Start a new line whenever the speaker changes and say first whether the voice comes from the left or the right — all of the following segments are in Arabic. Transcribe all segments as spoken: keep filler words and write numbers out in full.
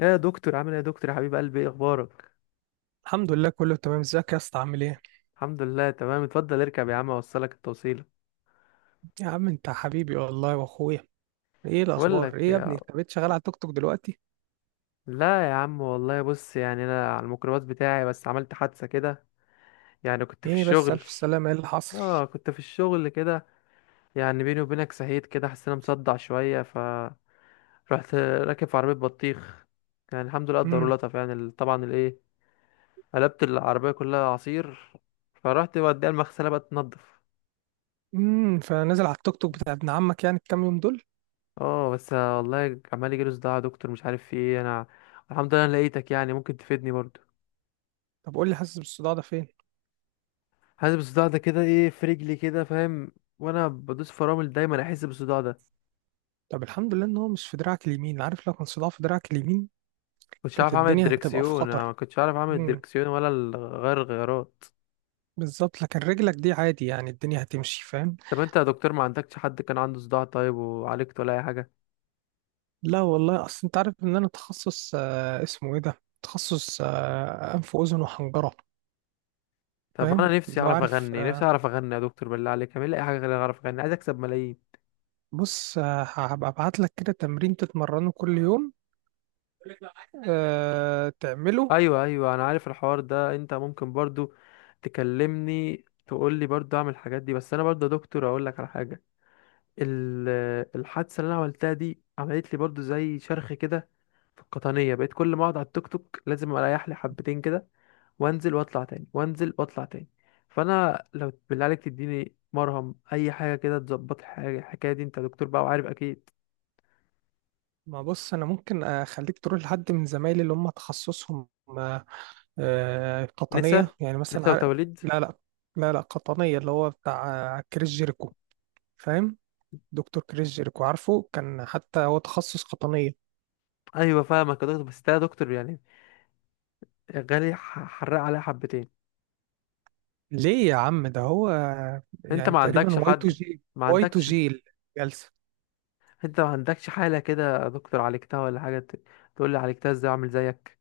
left: يا دكتور عامل ايه؟ يا دكتور يا حبيب قلبي، ايه اخبارك؟
right: الحمد لله، كله تمام. ازيك يا اسطى؟ عامل ايه؟
left: الحمد لله تمام. اتفضل اركب يا عم اوصلك التوصيله.
right: يا عم انت حبيبي والله واخويا. ايه
left: بقول
right: الاخبار؟
left: لك
right: ايه يا
left: يا...
right: ابني انت بقيت شغال على التوك توك دلوقتي؟
left: لا يا عم والله، بص يعني انا على الميكروباص بتاعي بس عملت حادثه كده، يعني كنت في
right: ايه بس؟
left: الشغل.
right: الف سلامه، ايه اللي حصل؟
left: اه كنت في الشغل كده، يعني بيني وبينك سهيت كده، حسيت انا مصدع شويه، ف رحت راكب في عربيه بطيخ. يعني الحمد لله قدر
right: امم
left: لطف، يعني ال- طبعا الايه، قلبت العربيه كلها عصير، فرحت بوديها المغسله بقى تنضف.
right: امم فنزل على التوك توك بتاع ابن عمك يعني الكام يوم دول؟
left: اه بس والله عمال يجيله صداع يا دكتور، مش عارف في ايه انا. الحمد لله انا لقيتك، يعني ممكن تفيدني برضو.
right: طب قول لي، حاسس بالصداع ده فين؟
left: حاسس بالصداع ده كده ايه في رجلي كده فاهم، وانا بدوس فرامل دايما احس بالصداع ده.
right: طب الحمد لله ان هو مش في دراعك اليمين. عارف، لو كان صداع في دراعك اليمين
left: كنتش
right: كانت
left: عارف اعمل
right: الدنيا هتبقى في
left: الدركسيون، انا
right: خطر.
left: ما كنتش عارف اعمل
right: امم.
left: الدركسيون ولا ال- غير الغيارات.
right: بالظبط، لكن رجلك دي عادي يعني الدنيا هتمشي، فاهم.
left: طب انت يا دكتور ما عندكش حد كان عنده صداع طيب وعالجت ولا اي حاجه؟
right: لا والله، اصل انت عارف ان انا تخصص آه اسمه ايه ده، تخصص آه انف واذن وحنجره.
left: طب
right: فاهم،
left: انا نفسي
right: لو
left: اعرف
right: عارف.
left: اغني، نفسي
right: آه،
left: اعرف اغني يا دكتور، بالله عليك اعمل لي اي حاجه غير اعرف اغني، عايز اكسب ملايين.
right: بص، آه، هبقى ابعت لك كده تمرين تتمرنه كل يوم، آه، تعمله.
left: ايوه ايوه، انا عارف الحوار ده، انت ممكن برضو تكلمني تقول لي برضو اعمل الحاجات دي، بس انا برضو يا دكتور اقول لك على حاجه. ال- الحادثه اللي انا عملتها دي عملت لي برضو زي شرخ كده في القطنيه، بقيت كل ما اقعد على التوك توك لازم اريح لي حبتين كده، وانزل واطلع تاني وانزل واطلع تاني. فانا لو بالله عليك تديني مرهم اي حاجه كده تظبط الحاجه الحكايه دي، انت دكتور بقى وعارف اكيد.
right: ما بص، انا ممكن اخليك تروح لحد من زمايلي اللي هم تخصصهم. آه، آه،
left: نسا،
right: قطنيه يعني مثلا
left: نسا
right: عار-
left: وتوليد.
right: لا، لا، لا، لا، قطنيه اللي هو بتاع آه، كريس جيريكو. فاهم. دكتور كريس جيريكو، عارفه كان حتى هو تخصص قطنيه.
left: ايوه فاهمك يا دكتور، بس ده يا دكتور يعني غالي، ح- حرق عليها حبتين.
right: ليه يا عم؟ ده هو آه،
left: انت
right: يعني
left: ما
right: تقريبا
left: عندكش
right: واي تو
left: حد؟
right: جي.
left: ما
right: واي تو
left: عندكش؟
right: جي الجلسه.
left: انت ما عندكش حالة كده يا دكتور عالجتها ولا حاجة، ت- تقول لي عالجتها ازاي اعمل زيك؟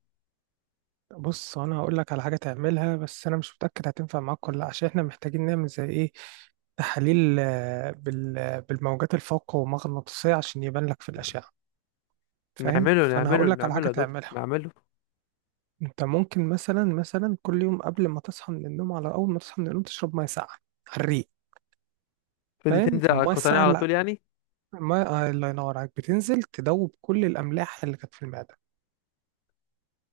right: بص، انا هقول لك على حاجه تعملها، بس انا مش متاكد هتنفع معاك ولا لا، عشان احنا محتاجين نعمل زي ايه، تحاليل آه، بال- بالموجات الفوق مغناطيسيه عشان يبان لك في الاشعه، فاهم.
left: نعمله
right: فانا
left: نعمله
right: هقول لك على
left: نعمله
right: حاجه
left: يا دكتور
right: تعملها.
left: نعمله.
right: انت ممكن مثلا مثلا كل يوم قبل ما تصحى من النوم، على اول ما تصحى من النوم، تشرب ميه ساقعه على الريق،
left: فدي
right: فاهم.
left: تنزل على
right: الميه
left: القطنية
right: الساقعه،
left: على طول
right: لا،
left: يعني.
right: الميه آه، الله ينور عليك، بتنزل تدوب كل الاملاح اللي كانت في المعده.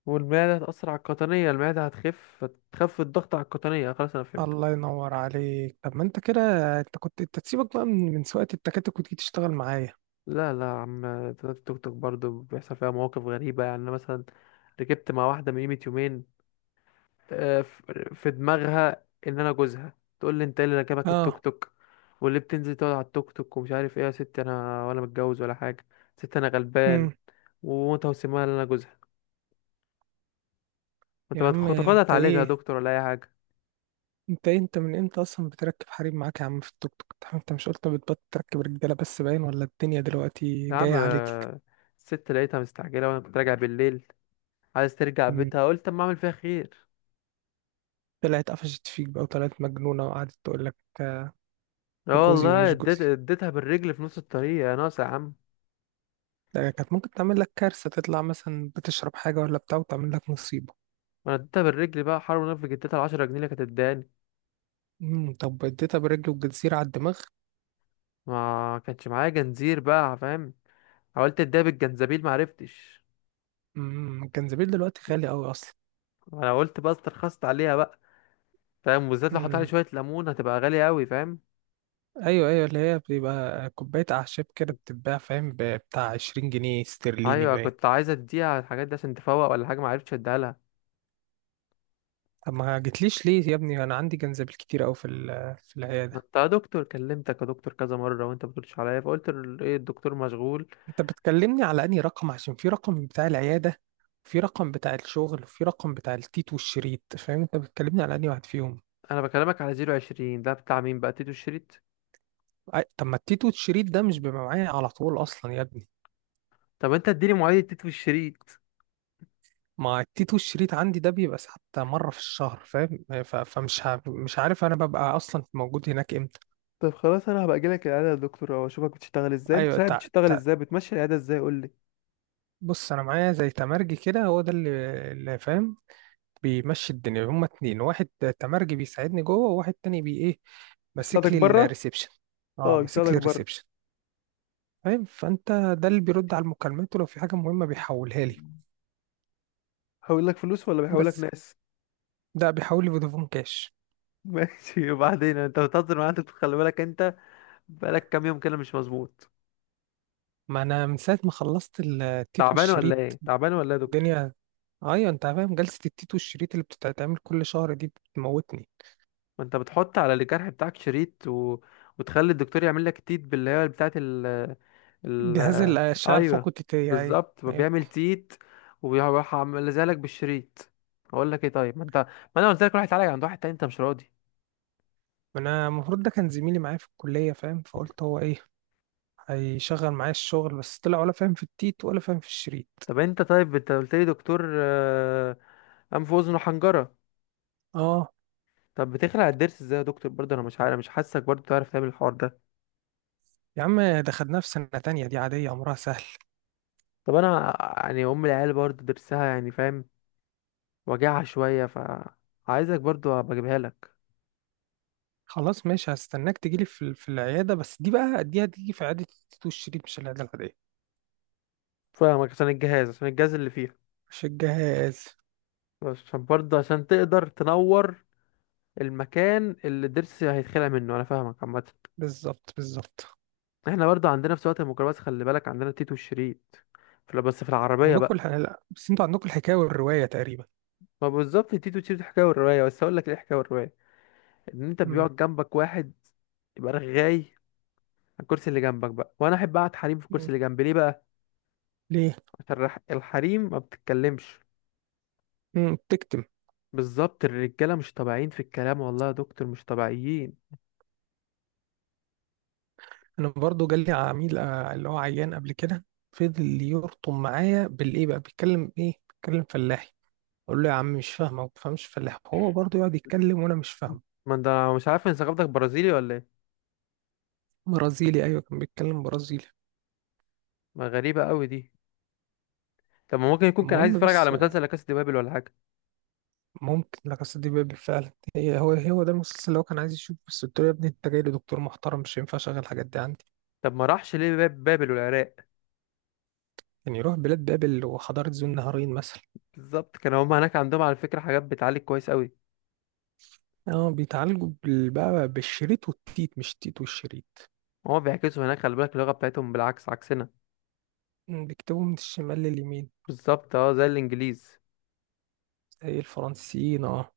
left: والمعدة هتأثر على القطنية، المعدة هتخف، هتخف الضغط على القطنية، خلاص انا فهمت.
right: الله ينور عليك. طب ما انت كده، انت كنت انت تسيبك بقى من من سواقه التكاتك وتيجي تشتغل معايا.
left: لا لا يا عم، التوك توك برضه بيحصل فيها مواقف غريبة. يعني أنا مثلا ركبت مع واحدة من قيمة يومين، آه، ف- في دماغها ان انا جوزها، تقول لي انت إيه اللي راكبك التوك
right: اه.
left: توك واللي بتنزل تقعد على التوك توك ومش عارف ايه. يا ستي انا ولا متجوز ولا حاجه، ست انا غلبان،
right: امم.
left: وانت وسمها ان انا جوزها. وانت
right: يا عم
left: بتخ- تاخدها
right: انت
left: تعالجها يا
right: ايه؟
left: دكتور ولا اي حاجه؟
right: انت ايه؟ انت من امتى اصلا بتركب حريم معاك يا عم في التوك توك؟ انت أنت مش قلت بتبطل تركب رجاله بس؟ باين، ولا الدنيا دلوقتي
left: يا عم
right: جايه عليك.
left: آه، الست لقيتها مستعجله وانا كنت راجع بالليل، عايز ترجع
right: مم.
left: بيتها، قلت اما اعمل فيها خير.
right: طلعت قفشت فيك بقى، وطلعت مجنونه وقعدت تقول لك آه،
left: اه
right: جوزي
left: والله
right: ومش
left: اديت
right: جوزي.
left: اديتها بالرجل في نص الطريق يا ناقص يا عم.
right: ده كانت ممكن تعمل لك كارثه، تطلع مثلا بتشرب حاجه ولا بتاع وتعمل لك مصيبه.
left: انا اديتها بالرجل بقى حرام، نفسي اديتها العشرة جنيه اللي كانت اداني.
right: امم. طب اديتها برجل الجزيره على الدماغ؟
left: ما كانش معايا جنزير بقى فاهم، حاولت اديها بالجنزبيل معرفتش.
right: امم الجنزبيل دلوقتي غالي قوي اصلا.
left: انا قلت بقى استرخصت عليها بقى فاهم، وبالذات لو حطيت عليه
right: مم.
left: شويه ليمون هتبقى غاليه قوي فاهم.
right: ايوه، ايوه، اللي هي بتبقى كوبايه اعشاب كده بتتباع، فاهم ب- بتاع عشرين جنيه استرليني
left: ايوه
right: باين.
left: كنت عايز اديها على الحاجات دي عشان تفوق ولا حاجه، معرفتش اديها لها.
right: طب ما جتليش ليه يا ابني؟ انا عندي جنزبيل كتير قوي في ال- في
left: ما
right: العياده.
left: انت يا دكتور كلمتك يا دكتور كذا مره وانت بتردش عليا، فقلت ال- ايه الدكتور مشغول.
right: انت بتكلمني على انهي رقم؟ عشان في رقم بتاع العياده، في رقم بتاع الشغل، وفي رقم بتاع التيت والشريط، فاهم. انت بتكلمني على انهي واحد فيهم؟
left: انا بكلمك على صفر اتنين صفر، ده بتاع مين بقى تيتو الشريط؟
right: أي- طب ما التيت والشريط ده مش بيبقى معايا على طول اصلا يا ابني.
left: طب انت اديني مواعيد تيتو الشريط.
right: ما التيت والشريط عندي ده بيبقى حتى مره في الشهر، فاهم. ف- فمش ع- مش عارف انا ببقى اصلا موجود هناك امتى.
left: طب خلاص انا هبقى اجيلك العياده يا دكتور، او اشوفك بتشتغل ازاي، انت
right: ايوه.
left: صحيح بتشتغل ازاي بتمشي العياده ازاي؟ قول لي.
right: بص، انا معايا زي تمرجي كده، هو ده اللي اللي فاهم بيمشي الدنيا. هما اتنين، واحد تمرجي بيساعدني جوه، وواحد تاني بي ايه، ماسك
left: بيساعدك
right: لي
left: بره؟
right: الريسبشن. اه،
left: اه
right: ماسك
left: يساعدك
right: لي
left: بره.
right: الريسبشن. فاهم، فانت، ده اللي بيرد على المكالمات، ولو في حاجه مهمه بيحولها لي.
left: هقول لك فلوس ولا بيحول لك
right: بس
left: ناس؟
right: ده بيحول لي فودافون كاش.
left: ماشي. وبعدين انت بتهزر معايا، انت خلي بالك انت، بقالك كام يوم كده مش مظبوط.
right: ما انا من ساعه ما خلصت التيت
left: تعبان ولا
right: والشريط
left: ايه، تعبان ولا ايه يا دكتور؟
right: الدنيا. ايوه، انت فاهم جلسه التيت والشريط اللي بتتعمل كل شهر دي بتموتني.
left: ما انت بتحط على الجرح بتاعك شريط و... وتخلي الدكتور يعمل لك تيت باللي هي بتاعه ال...
right: جهاز
left: ال...
right: الاشعه الفوق
left: ايوه
right: التيتيه، ايوه.
left: بالظبط،
right: ايوه،
left: بيعمل تيت وبيروح عامل لك بالشريط. اقول لك ايه، طيب ما انت، ما انا قلت لك روح اتعالج عند واحد تاني انت مش راضي.
right: ما انا المفروض ده كان زميلي معايا في الكلية، فاهم، فقلت هو ايه هيشغل معايا الشغل، بس طلع ولا فاهم في التيت ولا فاهم في الشريط.
left: طب انت، طيب انت قلت لي دكتور آه، انف واذن وحنجره.
right: اه،
left: طب بتخلع الضرس ازاي يا دكتور برضه؟ انا مش عارف، مش حاسك برضه تعرف تعمل الحوار ده.
right: يا عم دخلناه في سنة تانية، دي عادية امرها سهل.
left: طب انا يعني ام العيال برضه ضرسها يعني فاهم، وجعها شويه، ف عايزك برضه ابقى اجيبها لك.
right: خلاص ماشي، هستناك تجيلي في في العيادة، بس دي بقى دي هتيجي في عيادة التيت والشريط، مش العيادة العادية.
left: فاهمك، عشان الجهاز، عشان الجهاز اللي فيها،
right: مش الجهاز.
left: عشان برضه عشان تقدر تنور المكان اللي الضرس هيتخلع منه، انا فاهمك عامه.
right: بالظبط، بالظبط.
left: احنا برضه عندنا في سواقة الميكروباص خلي بالك عندنا تيتو الشريط في، بس في العربيه
right: عندكم
left: بقى.
right: الح... لا، بس انتوا عندكم الحكاية والرواية تقريبا.
left: ما بالظبط تيتو الشريط الحكايه والروايه، بس اقول لك ايه الحكايه والروايه، ان انت
right: امم.
left: بيقعد جنبك واحد يبقى رغاي، الكرسي اللي جنبك بقى. وانا احب اقعد حريم في الكرسي اللي جنبي، ليه بقى؟
right: ليه؟
left: عشان الرح- الحريم ما بتتكلمش.
right: امم تكتم.
left: بالظبط الرجاله مش طبيعيين في الكلام، والله يا دكتور مش طبيعيين.
right: انا برضو جالي عميل آه، اللي هو عيان قبل كده، فضل يرطم معايا بالايه بقى، بيتكلم ايه؟ بيتكلم فلاحي. اقول له يا عم مش فاهمه، ما بفهمش فلاح، هو برضو يقعد يتكلم وانا مش فاهمه.
left: ما انت مش عارف ان ثقافتك برازيلي ولا ايه؟
right: برازيلي؟ ايوه كان بيتكلم برازيلي.
left: ما غريبه قوي دي. طب ما ممكن يكون كان عايز
right: المهم
left: يتفرج على
right: بس آه،
left: مسلسل لا كاسا دي بابل ولا حاجه.
right: ممكن، لا قصة دي بابل فعلا. هي هو هو ده المسلسل اللي هو كان عايز يشوفه، بس قلت له يا ابني انت جاي لدكتور محترم، مش هينفع اشغل الحاجات دي عندي.
left: طب ما راحش ليه باب بابل والعراق؟
right: يعني يروح بلاد بابل وحضارة ذو النهارين مثلا.
left: بالظبط، كان هما هناك عندهم على فكره حاجات بتعالج كويس قوي.
right: اه، بيتعالجوا بال- بقى بالشريط والتيت، مش التيت والشريط.
left: هما بيعكسوا هناك خلي بالك، اللغه بتاعتهم بالعكس عكسنا.
right: بيكتبوا من الشمال لليمين.
left: بالظبط، اه زي الانجليز.
right: زي الفرنسيين، اه.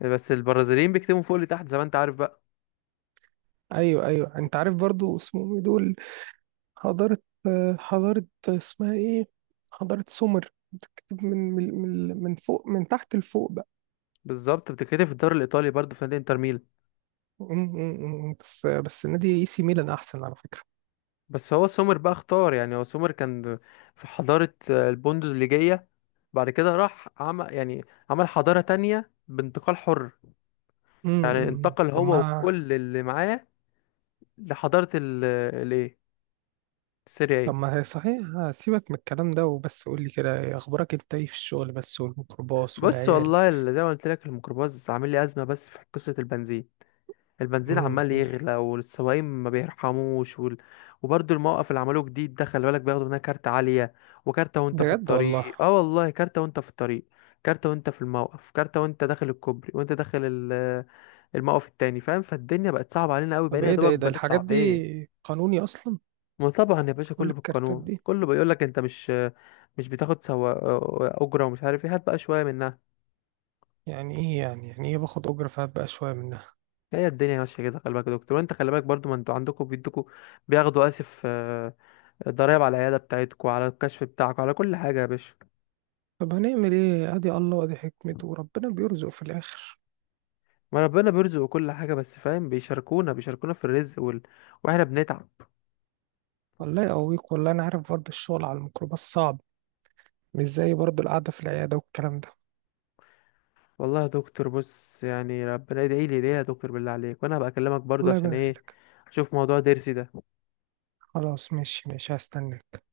left: بس البرازيليين بيكتبوا فوق لتحت زي ما انت عارف بقى.
right: ايوه، ايوه، انت عارف برضو اسمهم ايه دول؟ حضارة آه، حضارة اسمها ايه، حضارة سومر، بتكتب من من من من فوق، من تحت لفوق بقى.
left: بالظبط، بتتكتب في الدوري الايطالي برضه في نادي انتر ميلان.
right: م- م- م. بس بس نادي اي سي ميلان احسن على فكرة.
left: بس هو سومر بقى اختار، يعني هو سومر كان في حضارة آه، البوندوزليجية، بعد كده راح عمل يعني عمل حضارة تانية بانتقال حر،
right: م-
left: يعني
right: م.
left: انتقل
right: طب
left: هو
right: ما
left: وكل اللي معاه لحضارة ال الايه السريعية.
right: طب ما هي صحيح. سيبك من الكلام ده وبس، قول لي كده، إيه اخبارك انت؟ ايه في الشغل بس والميكروباص
left: بص
right: والعيال؟
left: والله، ال- زي ما قلت لك الميكروباص عامل لي أزمة بس في قصة البنزين. البنزين
right: م.
left: عمال يغلى والسواقين ما بيرحموش وال... وبرضه الموقف اللي عملوه جديد ده خلي بالك، بياخدوا منها كارت عالية. وكارتة وانت في
right: بجد والله.
left: الطريق، اه والله كارتة وانت في الطريق، كارتة وانت في الموقف، كارتة وانت داخل الكوبري، وانت داخل ال- الموقف التاني فاهم. فالدنيا بقت صعبة علينا قوي،
right: طب
left: بقينا يا
right: ايه ده؟
left: دوبك
right: ايه ده
left: بنطلع
right: الحاجات دي؟
left: بايه.
right: قانوني اصلا؟
left: ما طبعا يا باشا
right: كل
left: كله
right: الكارتات
left: بالقانون،
right: دي؟
left: كله بيقول لك انت مش، مش بتاخد سوا اجره ومش عارف ايه، هات بقى شويه منها.
right: يعني ايه؟ يعني يعني ايه باخد اجره فهات بقى شويه منها؟
left: هي الدنيا ماشيه كده خلي بالك يا دكتور، وانت خلي بالك برضو، ما انتوا عندكم بيدوكوا، بياخدوا اسف الضرايب على العيادة بتاعتكم، على الكشف بتاعكم، على كل حاجة يا باشا.
right: طب هنعمل ايه؟ ادي الله وادي حكمته وربنا بيرزق في الاخر.
left: ما ربنا بيرزق كل حاجة بس فاهم، بيشاركونا، بيشاركونا في الرزق وال... واحنا بنتعب.
right: الله يقويك والله، انا عارف برضه الشغل على الميكروباص صعب، مش زي برضه القعده في العياده والكلام ده.
left: والله يا دكتور، بص يعني ربنا ادعي لي، ادعي لي يا دكتور بالله عليك، وانا هبقى اكلمك برضو،
right: والله
left: عشان
right: يبارك
left: ايه؟
right: لك.
left: اشوف موضوع ضرسي ده.
right: خلاص ماشي، ماشي، هستناك.